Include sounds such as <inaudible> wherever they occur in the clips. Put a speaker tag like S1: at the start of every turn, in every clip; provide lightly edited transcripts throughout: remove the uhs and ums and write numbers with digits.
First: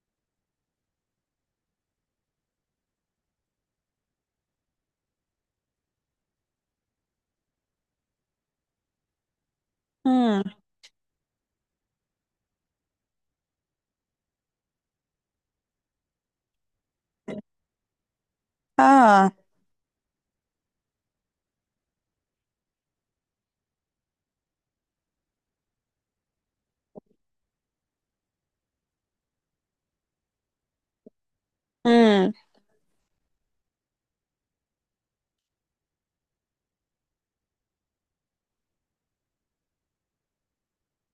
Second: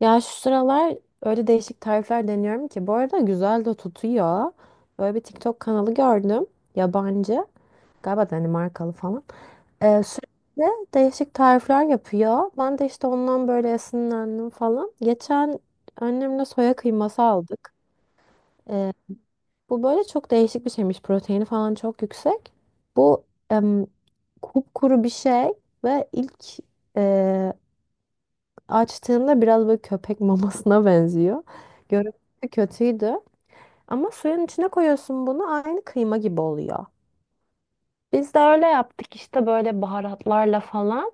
S1: Ya şu sıralar öyle değişik tarifler deniyorum ki bu arada güzel de tutuyor. Böyle bir TikTok kanalı gördüm. Yabancı. Galiba Danimarkalı falan. Ee,
S2: Hmm.
S1: sürekli değişik tarifler yapıyor. Ben de işte ondan böyle esinlendim falan. Geçen annemle soya kıyması aldık. Ee,
S2: Ha.
S1: bu böyle çok değişik bir şeymiş. Proteini falan çok yüksek. Bu em, kupkuru bir şey ve ilk e, açtığımda biraz böyle köpek mamasına <laughs> benziyor. Görüntüsü
S2: Hmm.
S1: kötüydü. Ama suyun içine koyuyorsun bunu aynı kıyma gibi oluyor. Biz de öyle yaptık işte böyle baharatlarla falan.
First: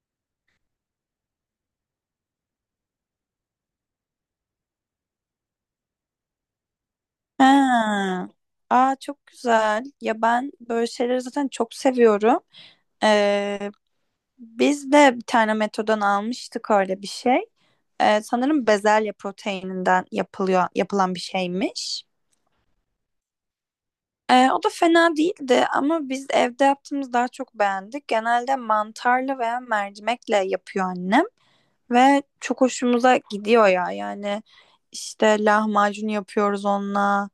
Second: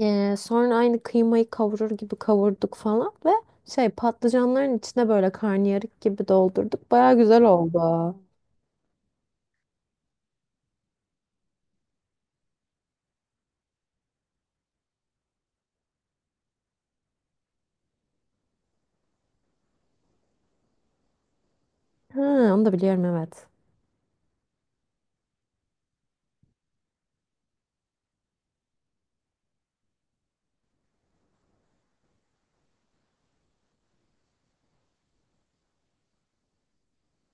S1: Sonra aynı kıymayı kavurur gibi kavurduk falan ve şey patlıcanların içine böyle karnıyarık gibi doldurduk. Baya güzel oldu.
S2: Ha. Aa çok güzel. Ya ben böyle şeyleri zaten çok seviyorum. Ee, Biz de bir tane Meto'dan almıştık öyle bir şey. Sanırım bezelye proteininden yapılıyor, yapılan bir şeymiş.
S1: Ha, onu da biliyorum evet.
S2: O da fena değildi ama biz evde yaptığımız daha çok beğendik. Genelde mantarlı veya mercimekle yapıyor annem ve çok hoşumuza gidiyor ya. Yani işte lahmacun yapıyoruz onunla.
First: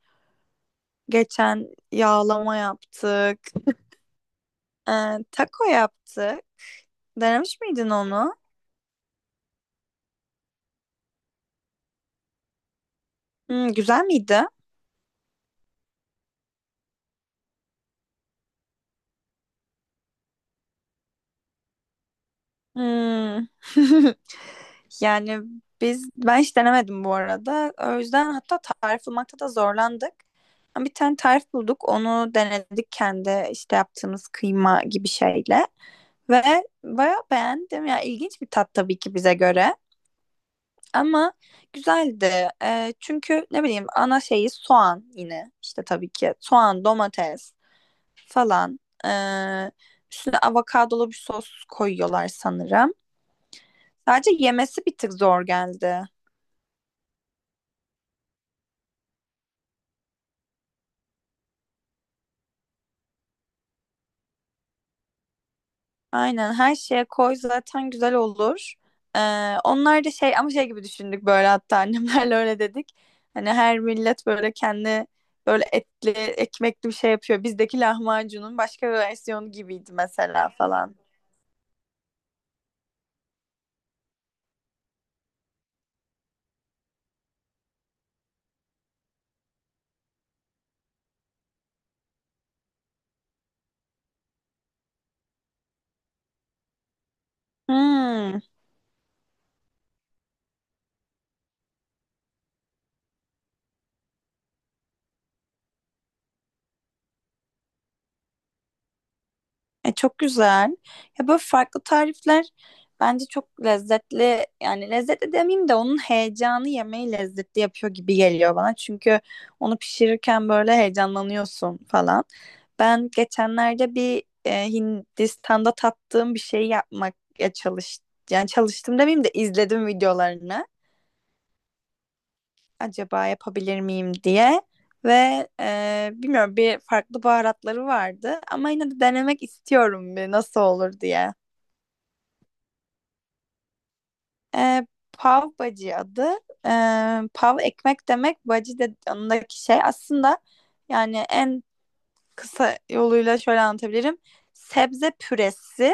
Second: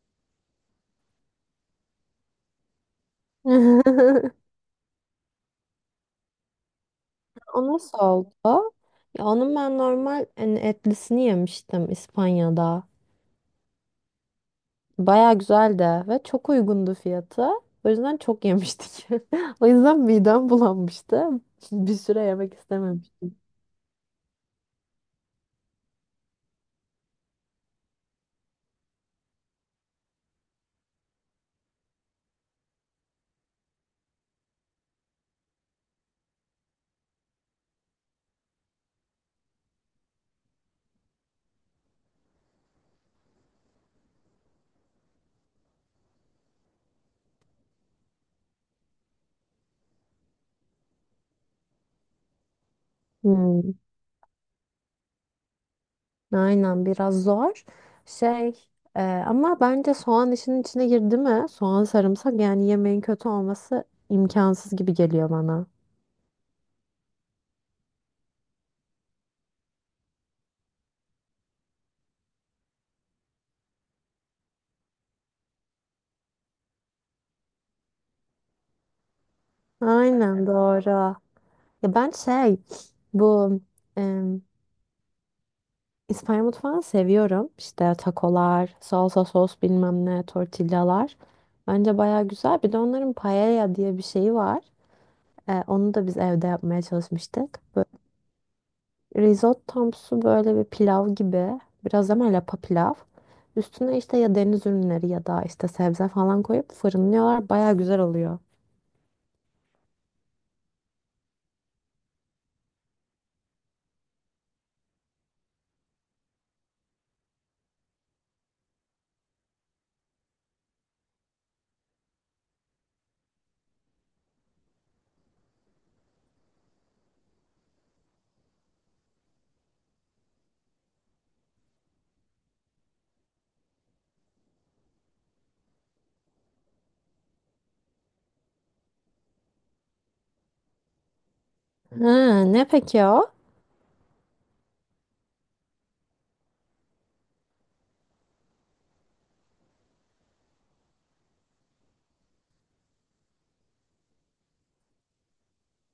S2: Geçen yağlama yaptık.
S1: <laughs>
S2: Taco yaptık. Denemiş
S1: O
S2: miydin
S1: nasıl
S2: onu?
S1: oldu? Ya onun ben normal hani, etlisini yemiştim İspanya'da.
S2: Güzel miydi?
S1: Baya güzeldi ve çok uygundu fiyatı. O yüzden çok yemiştik. <laughs> O yüzden midem bulanmıştı. <laughs> Bir süre yemek istememiştim.
S2: Hmm. <laughs> Yani ben hiç denemedim bu arada. O yüzden hatta tarif bulmakta da zorlandık. Ama bir tane tarif bulduk. Onu denedik kendi işte yaptığımız kıyma gibi şeyle. Ve bayağı beğendim. Ya ilginç bir tat tabii ki bize göre. Ama güzeldi. Çünkü ne bileyim ana şeyi soğan yine. İşte tabii ki soğan, domates falan. Ee, Üstüne avokadolu bir sos koyuyorlar sanırım.
S1: Hmm,
S2: Sadece yemesi bir tık zor geldi.
S1: aynen biraz zor. Şey ama bence soğan işinin içine girdi mi? Soğan sarımsak yani yemeğin kötü olması imkansız gibi geliyor bana.
S2: Aynen her şeye koy zaten güzel olur. Onlar da şey ama şey gibi düşündük böyle hatta <laughs> annemlerle öyle dedik. Hani her millet böyle kendi böyle etli ekmekli bir şey yapıyor. Bizdeki lahmacunun başka bir versiyonu gibiydi
S1: Aynen
S2: mesela falan.
S1: doğru. Ya ben şey bu İspanya mutfağını seviyorum. İşte takolar, salsa sos bilmem ne, tortillalar. Bence baya güzel. Bir de onların paella diye bir şeyi var. Onu da biz evde yapmaya çalışmıştık. Böyle
S2: Hmm,
S1: risottomsu böyle bir pilav gibi. Biraz ama lapa pilav. Üstüne işte ya deniz ürünleri ya da işte sebze falan koyup fırınlıyorlar. Baya güzel oluyor.
S2: Çok güzel. Ya böyle farklı tarifler bence çok lezzetli. Yani lezzetli demeyeyim de onun heyecanı yemeği lezzetli yapıyor gibi geliyor bana. Çünkü onu pişirirken böyle heyecanlanıyorsun falan. Ben geçenlerde bir Hindistan'da tattığım bir şey yapmak ya çalış yani çalıştım demeyeyim de izledim videolarını. Acaba yapabilir miyim diye ve bilmiyorum bir farklı baharatları vardı ama yine de denemek istiyorum bir nasıl olur diye.
S1: Ha, ne peki o?
S2: E, Pav bacı adı. E, Pav ekmek demek, bacı de yanındaki şey. Aslında yani en kısa yoluyla şöyle anlatabilirim. Sebze püresi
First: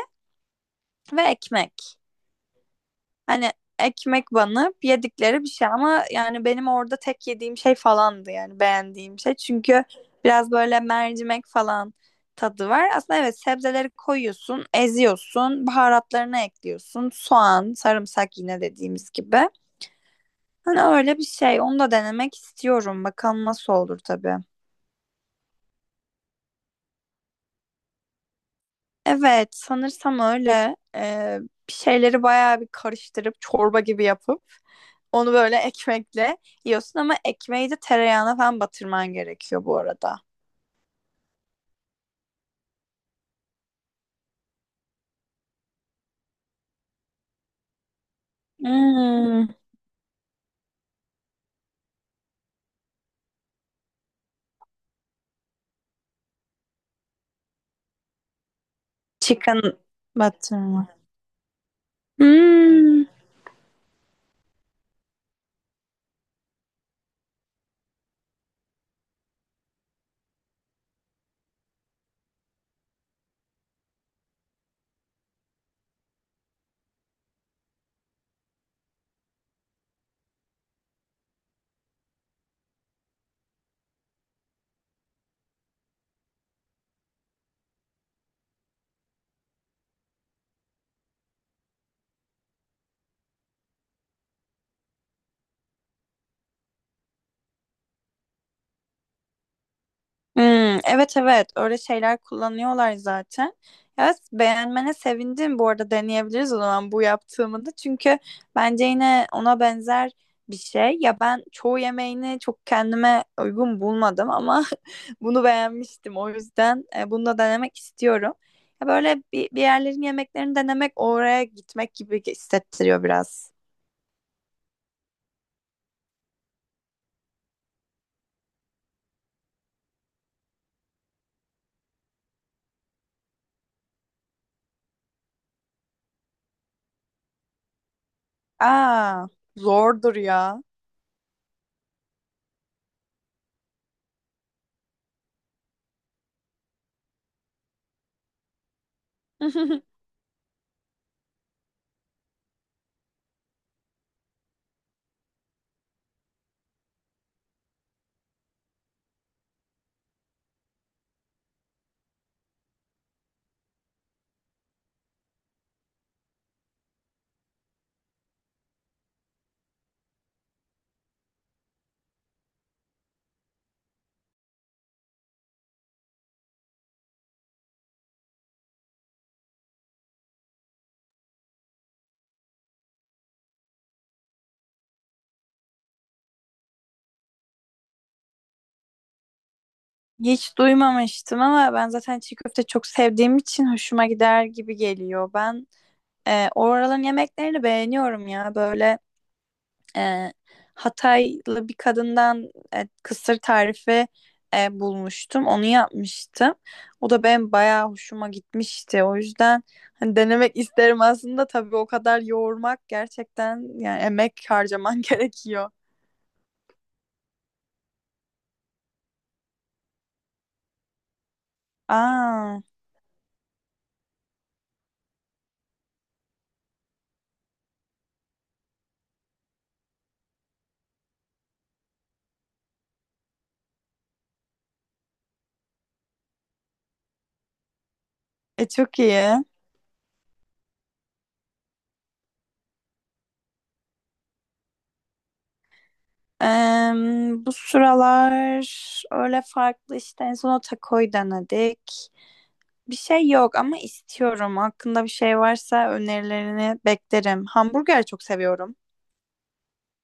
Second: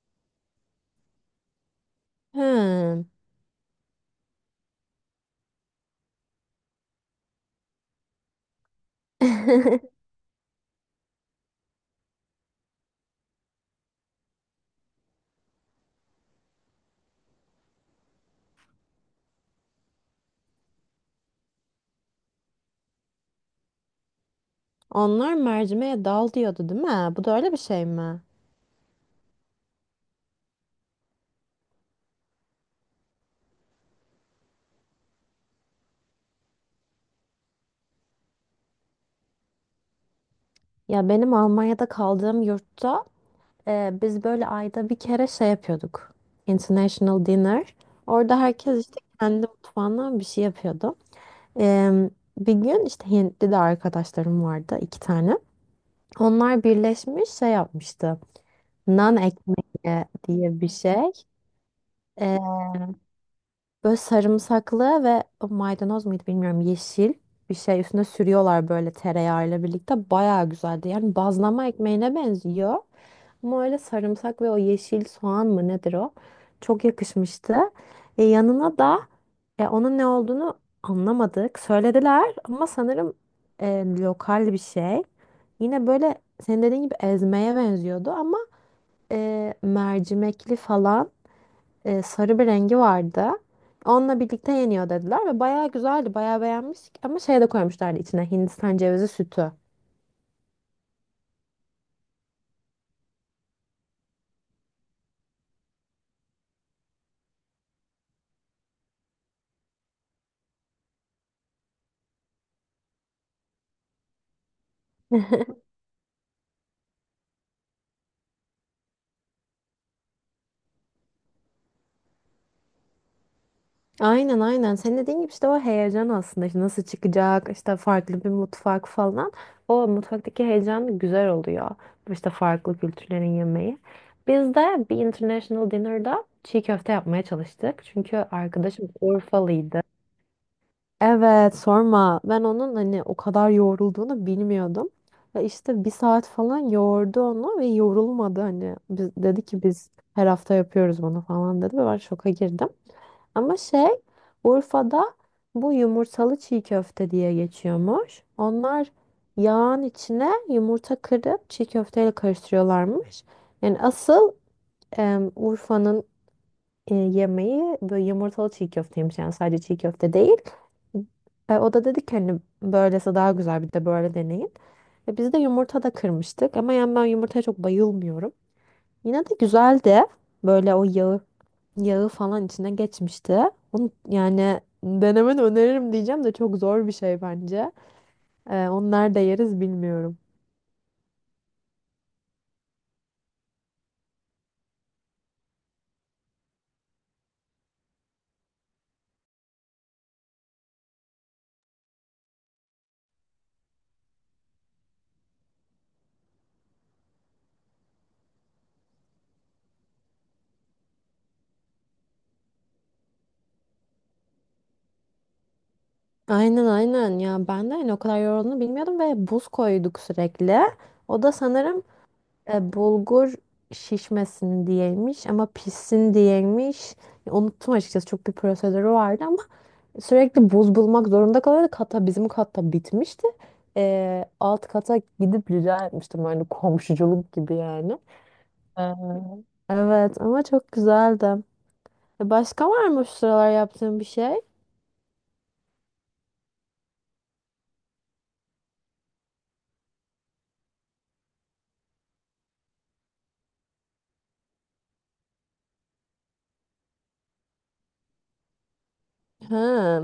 S2: ve ekmek.
S1: Ha.
S2: Hani ekmek banıp yedikleri bir şey ama yani benim orada tek yediğim şey falandı yani beğendiğim şey. Çünkü
S1: <laughs>
S2: biraz böyle mercimek falan tadı var. Aslında evet sebzeleri koyuyorsun, eziyorsun, baharatlarını ekliyorsun. Soğan, sarımsak yine dediğimiz gibi. Hani öyle bir şey. Onu da denemek istiyorum. Bakalım nasıl olur tabii.
S1: Onlar mercimeğe dal diyordu değil mi? Bu da öyle bir şey mi?
S2: Evet, sanırsam öyle. Bir şeyleri bayağı bir karıştırıp çorba gibi yapıp onu böyle ekmekle yiyorsun ama ekmeği de tereyağına falan batırman gerekiyor bu arada.
S1: Ya benim Almanya'da kaldığım yurtta biz böyle ayda bir kere şey yapıyorduk. International Dinner. Orada herkes işte kendi
S2: Hmm.
S1: mutfağından bir şey yapıyordu. E, bir gün işte Hintli de arkadaşlarım vardı iki tane. Onlar birleşmiş şey yapmıştı. Nan
S2: Chicken
S1: ekmeği diye bir
S2: batırma.
S1: şey.
S2: Hmm.
S1: Böyle sarımsaklı ve maydanoz muydu bilmiyorum yeşil bir şey üstüne sürüyorlar böyle tereyağıyla birlikte. Bayağı güzeldi. Yani bazlama ekmeğine benziyor. Ama öyle sarımsak ve o yeşil soğan mı nedir o? Çok yakışmıştı. Yanına da onun ne olduğunu anlamadık. Söylediler ama sanırım lokal bir şey. Yine böyle senin dediğin gibi ezmeye benziyordu ama mercimekli falan sarı bir rengi vardı. Onunla birlikte yeniyor dediler ve bayağı güzeldi. Bayağı beğenmiştik ama şey de koymuşlardı içine Hindistan cevizi sütü.
S2: Hmm, evet evet öyle şeyler kullanıyorlar zaten. Evet beğenmene sevindim bu arada deneyebiliriz o zaman bu yaptığımı da. Çünkü bence yine ona benzer bir şey. Ya ben çoğu yemeğini çok kendime uygun bulmadım ama <laughs> bunu
S1: <laughs>
S2: beğenmiştim. O yüzden bunu da denemek istiyorum. Ya böyle bir yerlerin yemeklerini denemek oraya gitmek gibi hissettiriyor biraz.
S1: Aynen aynen. Senin dediğin gibi işte o heyecan aslında. İşte nasıl çıkacak, işte farklı bir mutfak falan. O mutfaktaki heyecan güzel oluyor. İşte farklı kültürlerin yemeği. Biz de bir international dinner'da çiğ köfte yapmaya çalıştık. Çünkü arkadaşım
S2: Aa
S1: Urfalıydı.
S2: zordur ya.
S1: Evet sorma. Ben onun hani o kadar yoğrulduğunu bilmiyordum. Ve işte bir saat falan yoğurdu onu ve yorulmadı hani. Biz, dedi ki biz
S2: <laughs>
S1: her hafta yapıyoruz bunu falan dedi ve ben şoka girdim. Ama şey Urfa'da bu yumurtalı çiğ köfte diye geçiyormuş. Onlar yağın içine yumurta kırıp çiğ köfteyle karıştırıyorlarmış. Yani asıl Urfa'nın yemeği böyle yumurtalı çiğ köfteymiş yani sadece çiğ köfte değil. O da dedi ki hani böylesi daha güzel bir de böyle deneyin. Biz de yumurta da kırmıştık ama yani ben yumurtaya çok bayılmıyorum. Yine de güzeldi. Böyle o yağı yağı falan içine geçmişti. Onu, yani denemeni öneririm diyeceğim de çok zor bir şey bence. Onu nerede yeriz bilmiyorum.
S2: Hiç duymamıştım ama ben zaten çiğ köfte çok sevdiğim için hoşuma gider gibi geliyor. Ben oraların yemeklerini beğeniyorum ya. Böyle e, Hataylı bir kadından kısır tarifi bulmuştum. Onu yapmıştım. O da benim bayağı hoşuma gitmişti. O yüzden hani denemek <laughs> isterim aslında. Tabii o kadar yoğurmak gerçekten yani emek harcaman <laughs> gerekiyor.
S1: Aynen aynen ya ben de hani o kadar yorulduğunu bilmiyordum ve buz koyduk sürekli. O da sanırım
S2: Aa,
S1: Bulgur şişmesin diyeymiş ama pişsin diyeymiş. Ya, unuttum açıkçası çok bir prosedürü vardı ama sürekli buz bulmak zorunda kalıyordu. Hatta bizim katta bitmişti. Alt kata gidip rica etmiştim hani komşuculuk gibi yani.
S2: e,
S1: Ee,
S2: çok iyi.
S1: Evet ama çok güzeldi. Başka var mı şu sıralar yaptığın bir şey?
S2: Bu sıralar öyle farklı işte en son o takoyu denedik. Bir şey yok ama istiyorum. Hakkında bir şey varsa önerilerini beklerim. Hamburger çok seviyorum.
S1: Ha.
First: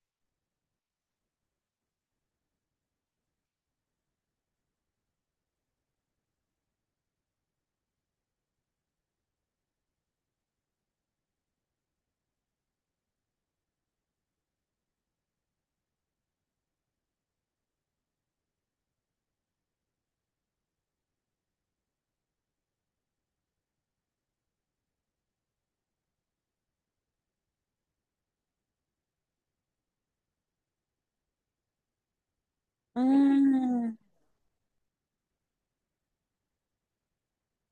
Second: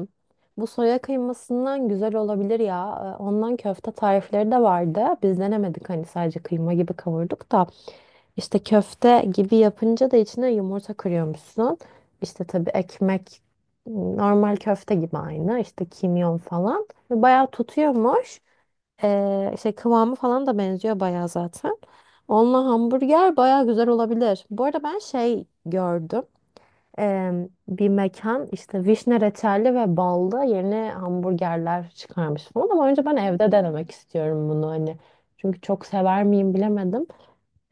S1: Bu soya kıymasından güzel olabilir ya. Ondan köfte tarifleri de vardı. Biz denemedik hani sadece kıyma gibi kavurduk da. İşte köfte gibi yapınca da içine yumurta kırıyormuşsun. İşte tabii ekmek normal köfte gibi aynı. İşte kimyon falan. Ve bayağı tutuyormuş. Şey kıvamı falan da benziyor bayağı zaten. Onunla hamburger bayağı güzel olabilir. Bu arada ben şey gördüm. Ee, bir mekan işte vişne reçelli ve ballı yeni hamburgerler çıkarmış falan. Ama önce ben evde denemek
S2: Hmm.
S1: istiyorum bunu hani. Çünkü çok sever miyim bilemedim.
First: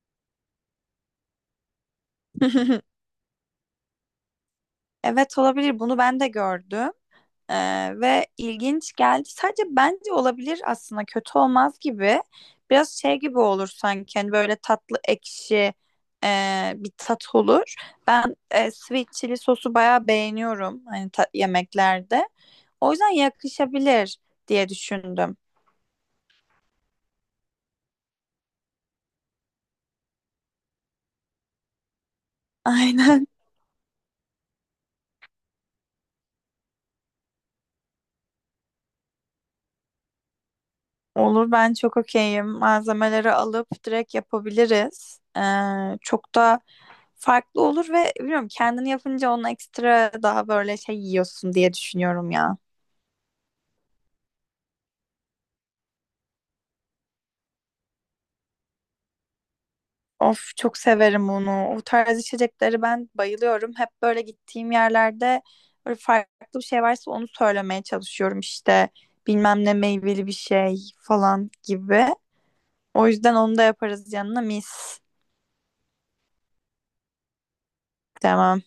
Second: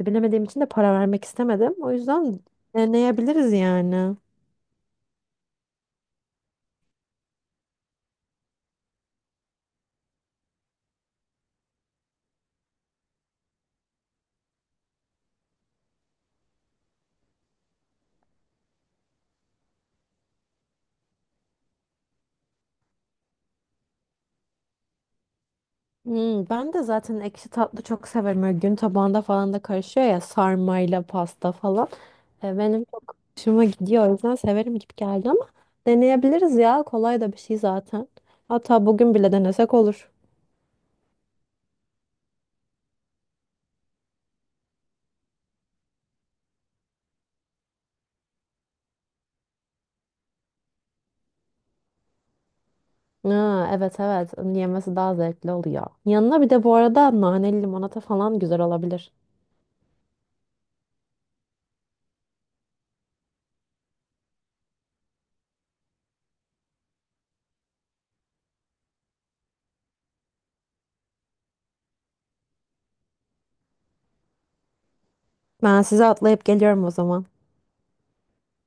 S1: Bilemediğim için de para vermek istemedim. O yüzden
S2: <laughs>
S1: deneyebiliriz yani.
S2: Evet olabilir. Bunu ben de gördüm. Ee, Ve ilginç geldi. Sadece bence olabilir aslında kötü olmaz gibi. Biraz şey gibi olur sanki hani böyle tatlı ekşi bir tat olur. Ben sweet chili sosu bayağı beğeniyorum hani yemeklerde. O yüzden yakışabilir diye düşündüm.
S1: Hmm, ben de zaten ekşi tatlı çok severim. Böyle gün tabağında falan da karışıyor ya sarmayla pasta falan. E,
S2: <laughs>
S1: benim çok
S2: Aynen.
S1: hoşuma gidiyor. O yüzden severim gibi geldi ama deneyebiliriz ya. Kolay da bir şey zaten. Hatta bugün bile denesek olur.
S2: Olur ben çok okeyim. Malzemeleri alıp direkt yapabiliriz. Çok da farklı olur ve bilmiyorum kendini yapınca onu ekstra daha böyle şey yiyorsun diye düşünüyorum ya.
S1: Ha, evet evet. Onun yemesi daha zevkli oluyor. Yanına bir de bu arada naneli limonata falan güzel olabilir.
S2: Of çok severim onu. O tarz içecekleri ben bayılıyorum. Hep böyle gittiğim yerlerde böyle farklı bir şey varsa onu söylemeye çalışıyorum işte. Bilmem ne meyveli bir şey falan gibi. O yüzden onu da yaparız yanına mis.
S1: Ben size atlayıp geliyorum o zaman.
S2: Tamam.